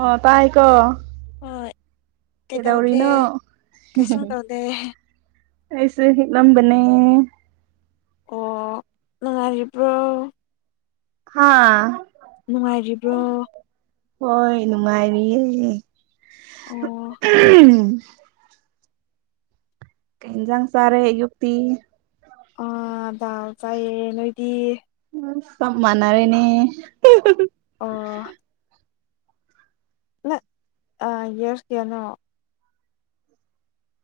ꯑꯣ ꯇꯥꯏꯀꯣ ꯍꯣꯏ ꯀꯩꯗꯧꯒꯦ ꯀꯩꯗꯧꯔꯤꯅꯣ ꯀꯩꯁꯨꯝ ꯇꯧꯗꯦ ꯑꯩꯁꯦ ꯍꯤꯞꯂꯝꯕꯅꯦ ꯑꯣ ꯅꯨꯡꯉꯥꯢꯔꯤꯕ꯭ꯔꯣ ꯍꯥꯥ ꯅꯨꯡꯉꯥꯏꯔꯤꯕ꯭ꯔꯣ ꯍꯣꯏ ꯅꯨꯡꯉꯥꯏꯔꯤꯌꯦ ꯑꯣ ꯀꯩꯟꯖꯥꯡ ꯆꯥꯔꯦ ꯑꯨꯌꯛꯇꯤ ꯑ ꯗꯥꯜ ꯆꯥꯏꯌꯦ ꯅꯣꯏꯗꯤ ꯑꯥ ꯆꯥꯞ ꯃꯥꯟꯅꯔꯦꯅꯦ ꯑꯣ ꯅꯪ ꯑꯥ ꯌꯦꯔꯁ ꯀꯌꯥꯅꯣ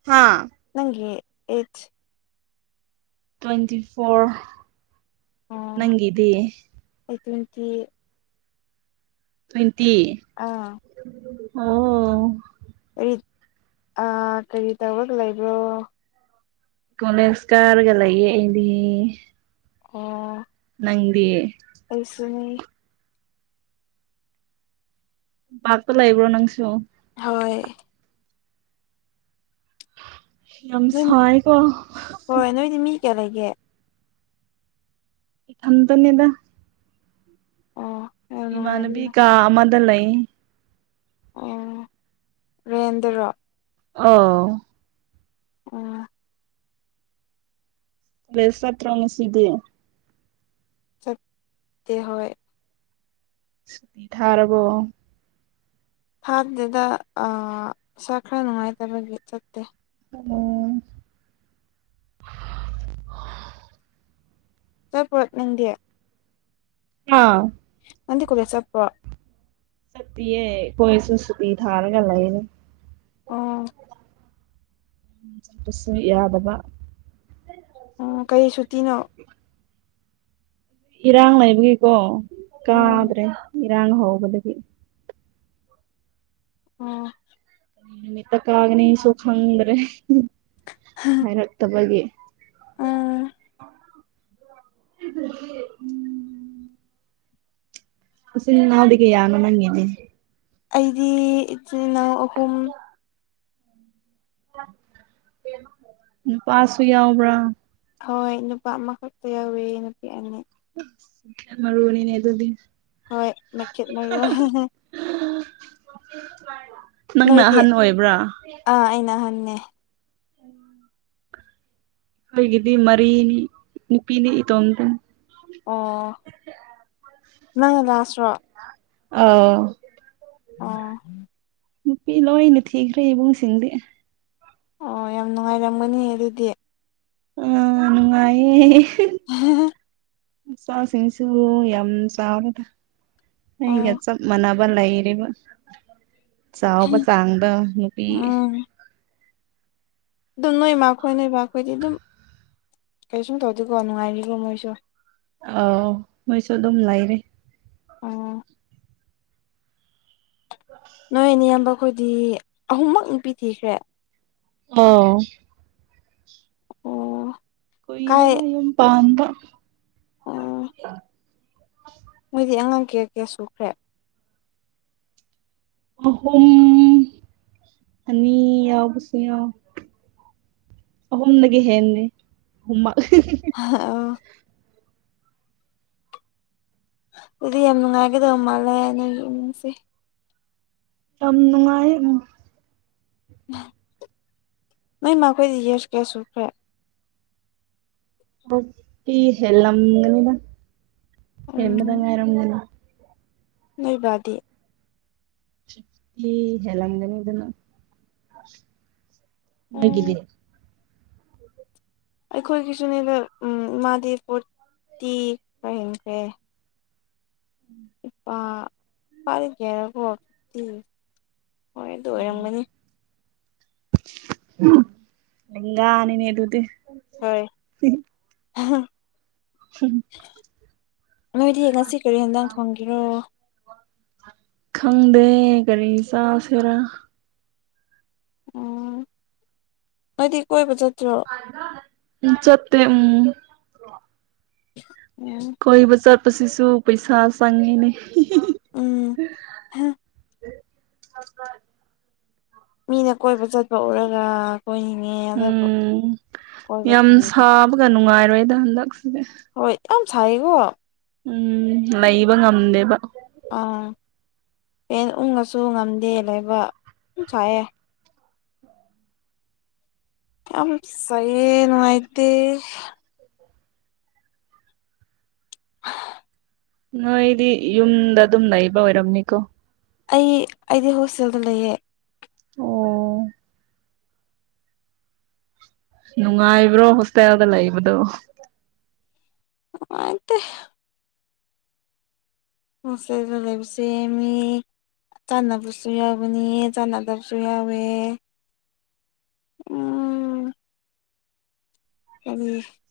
ꯍꯥꯥ ꯅꯪꯒꯤ ꯑꯦꯠꯁ ꯇ꯭ꯋꯦꯟꯇꯤ ꯐꯣꯔ ꯅꯪꯒꯤꯗꯤ ꯑꯩ ꯇ꯭ꯋꯦꯟꯇꯤ ꯇ꯭ꯋꯦꯟꯇꯤ ꯑꯥ ꯑꯣ ꯀꯔꯤ ꯀꯔꯤ ꯇꯧꯔꯒ ꯂꯩꯕ꯭ꯔꯣ ꯀꯣꯂꯦꯁ ꯀꯔꯒ ꯂꯩꯌꯦ ꯑꯩꯗꯤ ꯑꯣ ꯅꯪꯗꯤ ꯑꯩꯁꯨꯅꯦ ꯇꯥꯝꯄꯥꯛꯇ ꯂꯩꯕ꯭ꯔꯣ ꯅꯪꯁꯨ ꯍꯣꯏ ꯌꯥꯝ ꯅꯣꯏ ꯁꯥꯢꯑꯦꯒꯣ ꯍꯣꯏ ꯅꯣꯏꯗꯤ ꯃꯤ ꯀꯌꯥ ꯂꯩꯒꯦ ꯊꯟꯇꯅꯦꯗ ꯑꯣ ꯌꯥꯝ ꯏꯃꯥꯟꯅꯕꯤ ꯅꯨꯡꯉꯥꯏꯔꯤꯅ ꯀꯥ ꯑꯃꯗ ꯂꯩ ꯑꯣ ꯔꯦꯟꯗꯔꯣ ꯑꯣ ꯑꯣ ꯀꯣꯂꯦꯖ ꯆꯠꯇꯔꯣ ꯉꯁꯤꯗꯤ ꯆꯠꯇꯦ ꯍꯣꯏ ꯁꯨꯇꯤ ꯊꯥꯔꯕꯣ ꯊꯥꯗꯦꯗ ꯑ ꯏꯁꯥ ꯈꯔ ꯅꯨꯡꯉꯥꯏꯇꯕꯒꯤ ꯆꯠꯇꯦ ꯑꯣ [unintelligible] ꯅꯪꯗꯤ [unintelligible] ꯅꯪꯗꯤ ꯀꯣꯂꯦꯖ ꯆꯠꯄꯔꯣ ꯄꯤꯌꯦ ꯀꯣꯂꯦꯖꯁꯨ ꯁꯨꯇꯤ ꯊꯥꯔꯒ ꯂꯩꯔꯦ ꯑꯣ ꯆꯁꯨ ꯌꯥꯗꯕ ꯑꯣ ꯀꯔꯤ ꯁꯨꯇꯤꯅꯣ ꯏꯔꯥꯡ ꯂꯩꯕꯒꯤꯀꯣ ꯑꯣ ꯀꯥꯗ꯭ꯔꯦ ꯏꯔꯥꯡ ꯍꯧꯕꯗꯒꯤ ꯑꯣ ꯅꯨꯃꯤꯠꯇ ꯀꯥꯒꯅꯤꯁꯨ ꯈꯪꯗ꯭ꯔꯦ ꯍꯥꯏꯔꯛꯇꯕꯒꯤ ꯑꯥ [unintelligible] ꯏꯆꯤꯟ ꯏꯅꯥꯎꯗꯤ ꯀꯌꯥꯅꯣ ꯅꯪꯒꯤꯗꯤ ꯑꯩꯗꯤ ꯏꯆꯤꯜ ꯏꯅꯥꯎ ꯑꯍꯨꯝ ꯅꯨꯄꯥꯁꯨ ꯌꯥꯎꯕ꯭ꯔꯥ ꯍꯣꯏ ꯅꯨꯄꯥ ꯑꯃꯈꯛꯇ ꯌꯥꯎꯋꯤ ꯅꯨꯄꯤ ꯑꯅꯤ ꯃꯔꯨꯅꯤꯅꯦ ꯑꯗꯨꯗꯤ ꯍꯣꯏ ꯃꯦꯈꯦꯠ ꯃꯔꯨ ꯅꯪꯅ ꯅꯣꯏꯗꯤ ꯑꯍꯟ ꯑꯣꯏꯕ꯭ꯔꯥ ꯑꯥ ꯑꯩꯅ ꯑꯍꯟꯅꯦ [inaudible] ꯑꯩꯈꯣꯏꯒꯤꯗꯤ ꯃꯔꯤꯅꯤ ꯅꯨꯄꯤꯅꯤ ꯏꯇꯣꯝꯗꯅꯤ ꯑꯣ ꯅꯪꯅ ꯂꯥꯁꯠꯔꯣ ꯑꯧ ꯑꯣ ꯅꯨꯄꯤ ꯂꯣꯏꯅ ꯊꯤꯈ꯭ꯔꯦ ꯏꯕꯨꯡꯁꯤꯡꯗꯤ ꯑꯣ ꯌꯥꯝ ꯅꯨꯡꯉꯥꯏꯔꯝꯒꯅꯤ ꯑꯗꯨꯗꯤ ꯑ ꯅꯨꯡꯉꯥꯏꯌꯦ [unintelligible] ꯏꯆꯥꯁꯤꯡ ꯁꯨ ꯌꯥꯝ ꯆꯥꯎꯔꯦꯗ ꯑꯩꯒ ꯑꯣ ꯆꯞ ꯃꯥꯟꯅꯕ ꯂꯩꯔꯤꯕ ꯆꯥꯎꯕ ꯆꯥꯡꯗꯣ ꯅꯨꯄꯤ ꯎꯝ ꯑꯗꯨꯝ ꯅꯣꯏ ꯃꯥ ꯈꯣꯏ ꯅꯣꯏꯕꯥ ꯈꯣꯏꯗꯤ ꯑꯗꯨꯝ ꯀꯩꯁꯨꯝ ꯇꯧꯗꯦꯀꯣ ꯅꯨꯡꯉꯥꯏꯔꯤꯀꯣ ꯃꯣꯏꯁꯨ ꯑꯥꯎ ꯃꯣꯏꯁꯨ ꯑꯗꯨꯝ ꯂꯩꯔꯤ ꯑꯣ [unintelligible] ꯅꯣꯏ ꯅꯌꯥꯝꯕ ꯈꯣꯏꯗꯤ ꯑꯍꯨꯝꯃꯛ ꯅꯨꯄꯤ ꯊꯤꯈ꯭ꯔꯦ ꯑꯥꯎ ꯑꯣ ꯀꯥꯏ ꯀꯨꯏꯔꯦꯗꯥ ꯌꯨꯝ ꯄꯥꯟꯕ ꯑ ꯃꯣꯏꯗꯤ ꯑꯉꯥꯡ ꯀꯌꯥ ꯀꯌꯥ ꯁꯨꯈ꯭ꯔꯦ ꯑꯍꯨꯝ [unintelligible] ꯑꯅꯤ ꯌꯥꯎꯕꯁꯨ ꯌꯥꯎ ꯑꯍꯨꯝꯗꯒꯤ ꯍꯦꯟꯗ‌ꯦ ꯑꯍꯨꯝꯃꯛ ꯑꯣ ꯑꯗꯨꯗꯤ ꯌꯥꯝ ꯅꯨꯡꯉꯥꯏꯒꯗꯕ ꯃꯥꯜꯂꯦ ꯅ‌ꯣꯏꯒꯤ ꯏꯃꯨꯡꯁꯦ ꯌꯥꯝ ꯅꯨꯡꯉꯥꯏ ꯎꯝ ꯅꯣꯏ ꯃꯥ ꯈꯣꯏꯗꯤ ꯌꯦꯁ ꯀꯌꯥ ꯁꯨꯈ꯭ꯔꯦ ꯇꯤ ꯍꯦꯜꯂꯝꯒꯅꯤꯗ ꯍ‌ꯦꯟꯕꯗꯥ ꯎꯝ ꯉꯥꯏꯔꯝꯒꯅꯤ ꯅꯣꯏ ꯕꯥꯗꯤ ꯐꯤꯞꯇꯤ ꯍꯦꯟꯂꯝꯒꯅꯤꯗꯅ ꯅꯣꯏꯒꯤꯗꯤ ꯎꯝ ꯑꯩꯈꯣꯏꯒꯤꯁꯨꯅꯦꯕ ꯏꯃꯥꯗꯤ ꯐꯣꯔꯇꯤ ꯈꯔ ꯍꯦꯟꯈ꯭ꯔꯦ [unintelligible] [unintelligible] ꯍꯣꯏ ꯑꯗꯨ ꯑꯣꯏꯔꯝꯒꯅꯤ ꯂꯦꯡꯒꯥꯅꯤꯅꯦꯗꯨꯗꯤ ꯍꯣꯏ ꯅꯣꯏꯗꯤ ꯉꯁꯤ ꯀꯔꯤ ꯍꯦꯟꯖꯥꯡ ꯊꯣꯡꯒꯤꯔꯣ ꯈꯪꯗꯦ ꯀꯔꯤ ꯆꯥꯥꯁꯦꯔ ꯑꯣ ꯅꯣꯏꯗꯤ ꯀꯣꯏꯕ ꯆꯠꯇ꯭ꯔꯣ ꯎꯝ ꯆꯠꯇꯦ ꯎꯝ ꯑꯣ ꯀꯣꯏꯕ ꯆꯠꯄꯁꯤꯁꯨ ꯄꯩꯁꯥ ꯆꯪꯉꯤꯅꯦ ꯎꯝ [unintelligible] ꯃꯤꯅ ꯀꯣꯏꯕ ꯆꯠꯄ ꯎꯔꯒ ꯀꯣꯏꯅꯤꯡꯉꯦ ꯑꯗꯨꯕꯨ ꯎꯝ ꯀꯣꯏꯕ ꯌꯥꯝ ꯐꯪꯒꯦ ꯁꯥꯕꯒ ꯅꯨꯡꯉꯥꯏꯔꯣꯏꯗ ꯍꯟꯗꯛꯁꯤꯗꯤ ꯍꯣꯏ ꯌꯥꯝ ꯁꯥꯏꯌꯦꯀꯣ ꯎꯝ ꯂꯩꯕ ꯉꯝꯗꯦꯕ ꯑꯥ ꯐ‌ꯦꯟ ꯎꯪꯉꯁꯨ ꯉꯝꯗꯦ ꯂꯩꯕ ꯁꯥꯏꯑꯦ ꯌꯥꯝ ꯁꯩꯋ‌ꯦ ꯅꯨꯡꯉꯥꯏꯇ‌ꯦ ꯅꯣꯏꯗꯤ ꯌꯨꯝꯗ ꯑꯗꯨꯝ ꯂꯩꯩꯕ ꯑꯣꯏꯔꯝꯅꯤꯀꯣ ꯑꯩ ꯑꯩꯗꯤ ꯍꯣꯁꯇꯦꯜꯗ ꯂꯩꯌꯦ ꯑꯣ ꯅꯨꯡꯉꯥꯏꯕ꯭ꯔꯣ ꯍꯣꯁꯇꯦꯜꯗ ꯂꯩꯕꯗꯣ ꯅꯨꯡꯉꯥꯏꯇꯦ ꯍꯣꯁꯇꯦꯜꯗ ꯂꯩꯕꯁꯤ ꯃꯤ ꯆꯥꯟꯅꯕꯁꯨ ꯌꯥꯎꯒꯅꯤ ꯆꯥꯟꯅꯗꯕꯁꯨ ꯌꯥꯎꯋꯦ ꯎꯝ [unintelligible]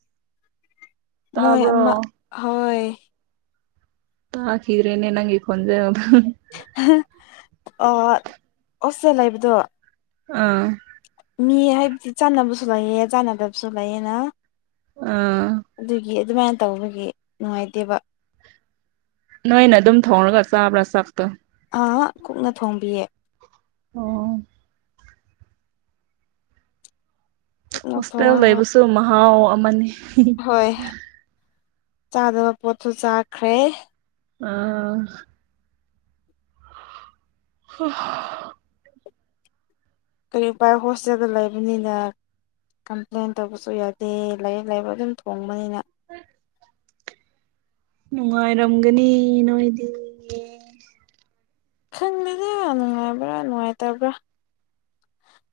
ꯃꯣꯏ ꯑꯃ ꯇꯥꯕ꯭ꯔꯣ ꯍꯣꯏ ꯇꯥꯈꯤꯗ꯭ꯔꯦꯅꯦ ꯅꯪ ꯈꯣꯟꯆꯦꯜꯗꯨ ꯑ ꯑꯣꯁ [unintelligible] ꯂꯩꯕꯗꯣ ꯑꯥ ꯃꯤ ꯍꯥꯏꯕꯗꯤ ꯆꯥꯟꯅꯕꯁꯨ ꯂꯩꯌ‌ꯦ ꯆꯥꯟꯅꯗꯕꯁꯨ ꯂꯩꯌꯦꯅ ꯑꯥ ꯑꯗꯨꯒꯤ ꯑꯗꯨꯃꯥꯏꯅ ꯇꯧꯕꯒꯤ ꯅꯨꯡꯉꯥꯏꯇꯦꯕ ꯅꯣꯏꯅ ꯑꯗꯨꯝ ꯊꯧꯔꯒ ꯆꯥꯕ꯭ꯔꯥ ꯆꯥꯛꯇꯣ ꯑꯥ [unintelligible] ꯀꯨꯛꯅ ꯊꯣꯡꯕꯤꯌꯦ ꯑꯣ ꯀꯨꯛꯅ ꯍꯣꯁꯇ‌ꯦꯜ ꯊꯣꯡꯉꯒ ꯂꯩꯕꯁꯨ ꯃꯍꯥꯎ ꯑꯃꯅꯤ ꯍꯣꯏ ꯆꯥꯗꯕ ꯄꯣꯠꯁꯨ ꯆꯥꯈ꯭ꯔꯦ ꯑꯥ ꯍꯨꯁ [unintelligible] ꯀꯔꯤꯒꯨꯝꯕꯥꯥꯏ [unintelligible] ꯍꯣꯁꯇꯦꯜꯗ ꯂꯩꯕꯅꯤꯅꯦ ꯀꯝꯄ꯭ꯂꯦꯟ ꯇꯧꯕꯁꯨ ꯌꯥꯗꯦ ꯂꯥꯏꯔꯤꯛ ꯂꯥꯏꯛ ꯑꯗꯨꯝ ꯊꯣꯡꯕꯅꯤꯅ ꯎꯝ [inaudible] ꯅꯨꯡꯉꯥꯏꯔꯝꯒꯅꯤ ꯅꯣꯏꯗꯤ ꯈꯪꯗꯦꯗ ꯅꯨꯡꯉꯥꯏꯕ꯭ꯔꯥ ꯅꯨꯡꯉꯥꯏꯇꯕ꯭ꯔꯥ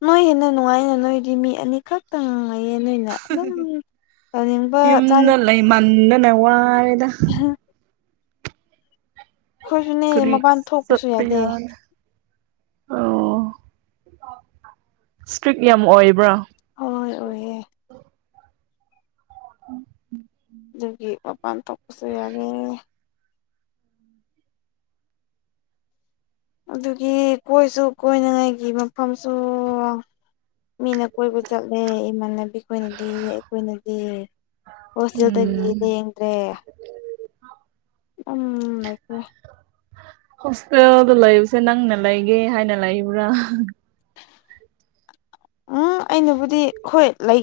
ꯅꯣꯏ ꯍꯦꯟꯅ ꯅꯨꯡꯉꯥꯏꯅ ꯅꯣꯏꯗꯤ ꯃꯤ ꯑꯅꯤꯈꯛꯇ ꯉꯥꯡꯉꯩꯌꯦ ꯅꯣꯏꯅ ꯑꯗꯨꯝ ꯇꯧꯅꯤꯡꯕ ꯌꯨꯝꯗ ꯆꯥꯅꯤꯡ ꯂꯩꯃꯟꯗꯅ ꯋꯥꯔ‌ꯦꯗ ꯑ [unintelligible] ꯑꯩꯈꯣꯏꯁꯨꯅꯦ ꯀꯔꯤ ꯃꯄꯥꯟ ꯊꯣꯛꯄꯁꯨ ꯆꯠꯄꯥ ꯌꯥꯗꯦ ꯌꯥꯗ‌ꯦ ꯑꯣ ꯏꯁꯇ꯭ꯔꯤꯛ ꯌꯥꯝ ꯑꯣꯏꯕ꯭ꯔꯥ ꯍꯣꯏ ꯑꯣꯏꯌꯦ ꯎꯝ ꯎꯝ [inaudible] ꯑꯗꯨꯒꯤ ꯃꯄꯥꯟ ꯊꯣꯛꯄꯁꯨ ꯌꯥꯗ‌ꯦ ꯑꯗꯨꯒꯤ ꯀꯣꯏꯁꯨ ꯀꯣꯏꯅꯉꯥꯏꯒꯤ ꯃꯐꯝꯁꯨ ꯃꯤꯅ ꯀꯣꯏꯕ ꯆꯠꯂꯦ ꯏꯃꯥꯟꯅꯕꯤ ꯈꯣꯏꯅꯗꯤ ꯑꯩꯈꯣꯏꯅꯗꯤ ꯍꯣꯁꯇꯦꯜꯗꯗꯒꯤ ꯎꯝ ꯂ‌ꯦꯡꯗ꯭ꯔꯦ ꯎꯝꯦ [unintelligible] ꯍꯣꯁꯇꯦꯜꯗ ꯂꯩꯕꯁꯦ ꯅꯪꯅ ꯂꯩꯒꯦ ꯍꯥꯏꯅ ꯂꯩꯕ꯭ꯔꯥ ꯎꯝ ꯑꯩꯅꯕꯨꯗꯤ ꯍꯈꯣꯏ ꯂꯩ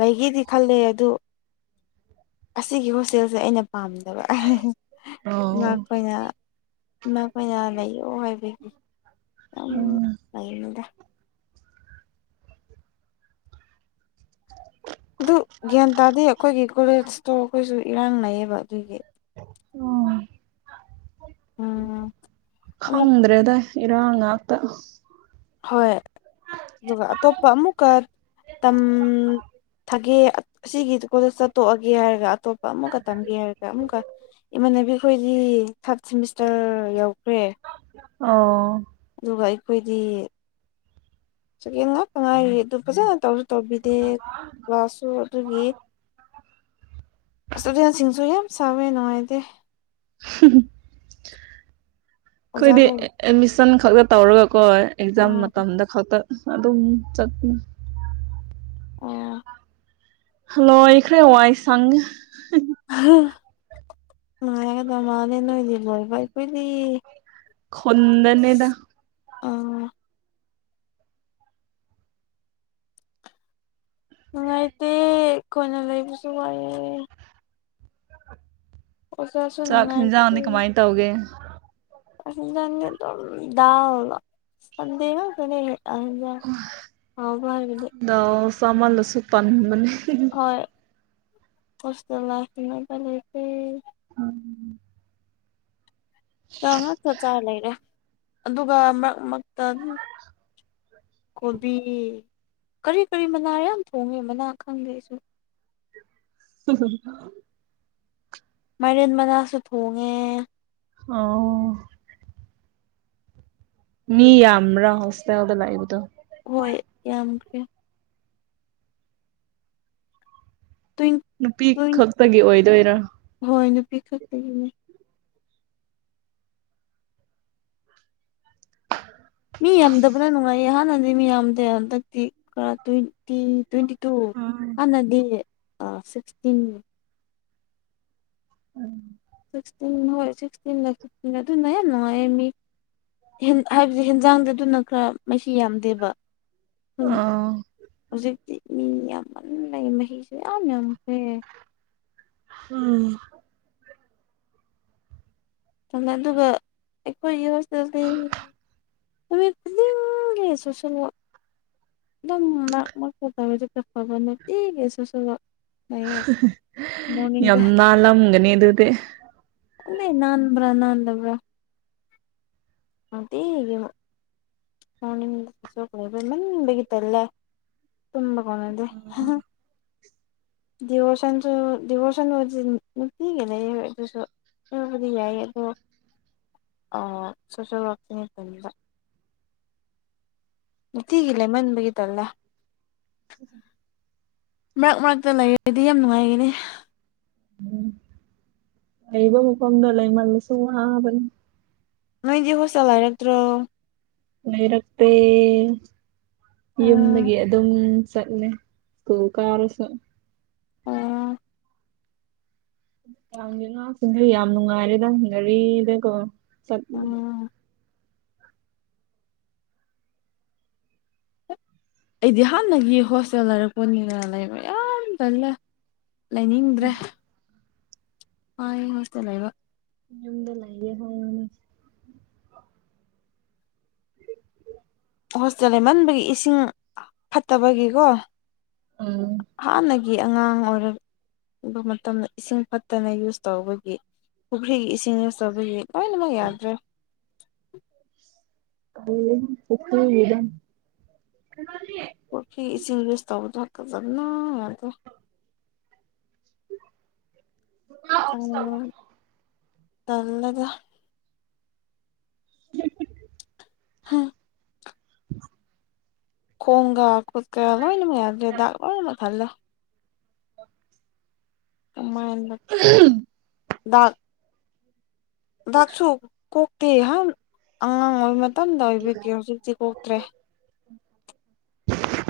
ꯂꯩꯒꯦꯗꯤ ꯈꯜꯂꯦ ꯑꯗꯨ ꯑꯁꯤꯒꯤ ꯍꯣꯁꯇꯦꯜꯁꯦ ꯑꯩꯅ ꯄꯥꯝꯗꯕ ꯏꯃꯥ ꯑꯣ ꯈꫭꯏꯅ ꯏꯃ ꯈꫭꯏꯅ ꯂꯩꯌꯣ ꯍꯥꯏꯕꯒꯤ ꯎꯝ ꯂꯩꯔꯨꯅꯨꯗ ꯑꯗꯨ ꯒ꯭ꯌꯥꯟ ꯇꯥꯗꯦ ꯑꯩꯈꯣꯏꯒꯤ ꯀꯣꯂꯦꯖꯇꯣ ꯑꯩꯈꯣꯏꯁꯨ ꯏꯔꯥꯡ ꯂꯩꯩꯌꯦꯕ ꯑꯗꯨꯒꯤ ꯑꯣ ꯎꯝ ꯑꯃꯨꯛ ꯈꯗ꯭ꯔꯦꯗ ꯏꯔꯥꯡꯉꯥꯛꯇ ꯍꯣꯏ ꯑꯗꯨꯒ ꯑꯇꯣꯞꯄ ꯑꯃꯨꯛꯀ ꯇꯝ ꯊꯥꯒꯦ ꯑꯁꯤꯒꯤ ꯀꯣꯂ‌ꯦꯁꯖ ꯆꯠꯇꯣꯛꯑꯒꯦ ꯍꯥꯏꯔꯒ ꯑꯇꯣꯞꯄ ꯑꯃꯨꯛꯀ ꯇꯝꯒꯦ ꯍꯥꯏꯔꯒ ꯑꯃꯨꯛꯀ ꯏꯃꯥꯟꯅꯕꯤ ꯈꫪꯈꯣꯏꯗꯤ ꯊꯥꯔꯠ ꯁꯦꯃꯤꯁꯇꯔ ꯌꯧꯈ꯭ꯔꯦ ꯑꯣ ꯑꯗꯨꯒ ꯑꯩꯈꯣꯏꯗꯤ ꯁ‌ꯦꯀꯦꯟ ꯉꯥꯛꯇꯥ ꯉꯥꯏꯔꯤ ꯑꯗꯨ ꯐꯖꯅ ꯇꯧ ꯇꯣꯕꯤꯗꯦ ꯀꯂꯥ꯭ꯁꯁꯨ ꯑꯗꯨꯒꯤ ꯏꯁꯇꯨꯗꯦꯟꯁꯤꯡꯁꯨ ꯌꯥꯝ ꯁꯥꯎꯋꯦ ꯅꯨꯡꯉꯥꯏꯇꯦ ꯑꯩꯈꯣꯏꯗꯤ ꯑꯣꯖꯥꯈꯣꯏ ꯑꯦꯠꯃꯤꯁꯟ ꯈꯛꯇ ꯇꯧꯔꯒꯀꯣ ꯑꯦꯛꯖꯥꯝ ꯑꯥ ꯃꯇꯝꯗ ꯈꯛꯇ ꯑꯗꯨꯝ ꯆꯠꯄꯅꯤ ꯑꯣ ꯂꯣꯏꯈꯔꯦ ꯋꯥꯏ ꯁꯪꯉꯦ ꯅꯨꯡꯉꯥꯢꯒꯕꯗ ꯃꯥꯂꯦ ꯅꯣꯢꯒꯤ [unintelligible] ꯈꯨꯟꯗꯅꯦꯗ ꯑꯥ ꯀꯣꯏꯅ ꯂꯩꯕꯁꯨ ꯋꯥꯏꯑꯦ ꯑꯣꯖꯥꯁꯨ ꯆꯥꯛ ꯅꯨꯡꯉꯥꯏꯇꯦ ꯌꯦꯟꯖꯥꯡꯗꯤ ꯀꯃꯥꯏꯅ ꯇꯧꯒꯦ ꯑꯗꯨꯝ ꯗꯥꯜ ꯁꯟꯗꯦ ꯈꯛꯇꯅꯦ ꯑꯗꯨꯗ [unintelligible] ꯗꯥꯜ ꯆꯥꯃꯜꯂꯁꯨ ꯇꯟꯕꯅꯤ ꯍꯣꯢ [unintelligible] ꯗꯥꯜ ꯉꯥꯛꯇ ꯆꯥ ꯂꯩꯔꯦ ꯑꯗꯨꯒ ꯃꯔꯛ ꯃꯔꯛꯇ ꯑꯗꯨꯝ ꯀꯣꯕꯤ ꯀꯔꯤ ꯀꯔꯤ ꯃꯅꯥ ꯌꯥꯝ ꯊꯣꯡꯉꯦ ꯃꯅꯥ ꯈꯪꯗꯦ ꯑꯩꯁꯨ ꯎ [unintelligible] ꯃꯥꯏꯔꯦꯟ ꯃꯅꯥꯁꯨ ꯊꯣꯡꯉꯦ ꯑꯣ ꯃꯤ ꯌꯥꯝꯕꯔꯥ ꯍꯣꯁꯇꯦꯜꯗ ꯂꯩꯕꯗꯣ ꯍꯣꯏ ꯌꯥꯝꯈ꯭ꯔꯦ ꯇ꯭ꯋꯦꯟ ꯅꯨꯄꯤ ꯇ꯭ꯋꯦꯟ ꯈꯛꯇꯒꯤ ꯑꯣꯏꯗꯣꯏꯔꯣ ꯍꯣꯏ ꯅꯨꯄꯤ ꯈꯛꯇꯒꯤꯅꯦ ꯃꯤ ꯌꯥꯝꯗꯕꯅ ꯅꯨꯡꯉꯥꯢ ꯍꯥꯟꯅꯗꯤ ꯃꯤ ꯌꯥꯝꯗꯦ ꯍꯟꯗꯛꯇꯤ ꯈꯔ ꯇꯨ ꯇ꯭ꯋꯦꯟꯇꯤ ꯇꯨ ꯍꯥꯟꯅꯗꯤ ꯁꯤꯛꯁꯇꯤꯟ ꯎꯝ ꯁꯤꯛꯇꯤꯟ ꯍꯣꯢ ꯁꯤꯛꯇꯤꯟ ꯑꯗꯨꯅ ꯍꯦꯟꯅ ꯅꯨꯡꯉꯥꯏꯌꯦ ꯃꯤ ꯍꯥꯏꯕꯗꯤ ꯍꯦꯟꯖꯥꯡꯗꯤ ꯑꯗꯨꯅ ꯈꯔ ꯃꯍꯤ ꯌꯥꯝꯗꯦꯕ ꯑꯥ ꯍꯧꯖꯤꯛꯇꯤ ꯃꯤ ꯌꯥꯝꯃꯟꯕꯅ ꯃꯍꯤꯁꯨ ꯌꯥꯝ ꯌꯥꯝꯈ꯭ꯔꯦ ꯑꯥ ꯑꯗꯨꯒ ꯑꯩꯈꯣꯏꯒꯤ ꯍꯣꯁꯇꯦꯜꯗꯤ ꯅꯨꯃꯥꯠ ꯈꯨꯗꯤꯛꯒꯤ ꯁꯣꯁꯦꯜ ꯋꯥꯛ ꯑꯗꯨꯝ ꯃꯔꯛ ꯃꯔꯛꯇ ꯇꯧꯔꯗꯤ ꯈꯔ ꯐꯕ ꯅꯨꯡꯇꯤꯒꯤ ꯁꯣꯁꯦꯜ ꯋꯥꯛ ꯂꯩꯌꯦ ꯌꯥꯝ ꯃꯣꯔꯅꯤꯡꯗ ꯅꯥꯜꯂꯝꯒꯅꯤ ꯑꯗꯨꯗꯤ ꯈꯪꯗꯦ ꯅꯥꯟꯕ꯭ꯔꯥ ꯅꯥꯟꯗꯕ꯭ꯔꯥ ꯅꯨꯡꯇꯤꯒꯤ [unintelligible] ꯇꯥꯜꯂꯦ ꯇꯨꯝꯕ ꯀꯣꯟꯅꯗꯦ ꯗꯤꯚꯣꯔꯁꯟꯁꯨ ꯗꯤꯚꯣꯔꯁꯟ ꯍꯣꯢꯁꯨ ꯅꯨꯡꯇꯤꯒꯤ ꯂꯩꯌꯦꯕ ꯑꯗꯨꯁꯨ ꯑꯗꯨꯕꯨꯗꯤ ꯌꯥꯏꯑꯦ ꯑꯗꯣ ꯑꯥ ꯁꯣꯁꯦꯜ ꯋꯥꯛ ꯃꯇꯥꯝꯗ ꯅꯨꯡꯇꯤꯒꯤ ꯂꯩꯃꯟꯕꯒꯤ ꯇꯜꯂꯦ ꯃꯔꯛ ꯃꯔꯛꯇ ꯂꯩꯔꯗꯤ ꯌꯥꯝ ꯅꯨꯡꯉꯥꯏꯒꯅꯤ ꯂꯩꯕ ꯃꯐꯝꯗ ꯂꯩꯃꯜꯂꯁꯨ ꯋꯥꯕꯅꯤ ꯅꯣꯏꯗꯤ ꯍꯣꯁꯇꯦꯜ ꯍꯥꯏꯔꯛꯇ꯭ꯔꯣ ꯂꯩꯔꯛꯇ‌ꯦ ꯌꯨꯝꯗꯒꯤ ꯑꯗꯨꯝ ꯆꯠꯂꯦ ꯏꯁ꯭ꯀꯨꯜ ꯀꯥꯔꯁꯨ ꯒꯤ [unintelligible] ꯉꯥꯁꯤꯡꯗꯤ ꯌꯥꯝ ꯅꯨꯡꯉꯥꯏꯔꯦꯗ ꯒꯥꯔꯤꯗꯀꯣ ꯆꯠꯂ‌ꯦ ꯑꯩꯗꯤ ꯍꯥꯟꯅꯒꯤ ꯍꯣꯁꯇꯦꯜ ꯂꯩꯔꯛꯄꯅꯤꯅ ꯂꯩꯕ ꯌꯥꯝ ꯇꯜꯂꯦ ꯂꯩꯅꯤꯡꯗ꯭ꯔꯦ ꯋꯥꯏ ꯍꫭꯁꯇ‌ꯦꯜ ꯂꯩꯕ ꯌꯨꯝꯗ ꯂꯩꯔ‌ꯦ [unintelligible] ꯍꯣꯁꯇꯦꯜ ꯂꯩꯃꯟꯕꯒꯤ ꯏꯁꯤꯡ ꯐꯠꯇꯕꯒꯤꯀꯣ ꯎꯝ ꯍꯥꯟꯅꯒꯤ ꯑꯉꯥꯡ ꯑꯣꯏꯔꯛ ꯑꯗꯨ ꯃꯇꯝꯗ ꯏꯁꯤꯡ ꯐꯠꯇꯅ ꯌꯨꯁ ꯇꯧꯕꯒꯤ ꯄꯨꯈ꯭ꯔꯤꯒꯤ ꯏꯁꯤꯡ ꯌꯨꯁ ꯇꯧꯕꯒꯤ ꯂꫭꯏꯅꯃꯛ ꯌꯥꯗ꯭ꯔꯦ ꯀꯛꯇꯗ [unintelligible] ꯄꯨꯈ꯭ꯔꯤ ꯏꯁꯤꯡ ꯌꯨꯁ ꯇꯧꯕꯗꯣ ꯐꯖꯅ ꯌꯥꯗꯦ ꯇꯜꯂ‌ꯦ ꯇ‌ꯜꯂ‌ꯦꯕ [unintelligible] ꯍꯥ ꯑ [unintelligible] ꯈꯣꯡꯒꯥ ꯈꯨꯠꯀꯥ ꯂꯣꯏꯅꯃꯛ ꯌꯥꯗ꯭ꯔ‌‌ꯦ ꯗꯥꯛ ꯂꯅ ꯈꯜꯗ [unintelligible] ꯑ [inaudible] ꯀꯃꯥꯏꯅ ꯗꯥꯛ ꯗꯤꯛꯁꯨ ꯀꯣꯛꯇꯦ ꯑꯩꯍꯥꯟ ꯑꯉꯥꯡ ꯑꯣꯏꯕ ꯃꯇꯝꯗ ꯑꯣꯏꯕꯤꯒꯦ ꯍꯧꯖꯤꯛꯇꯤ ꯀꯣꯛꯇ꯭ꯔꯦ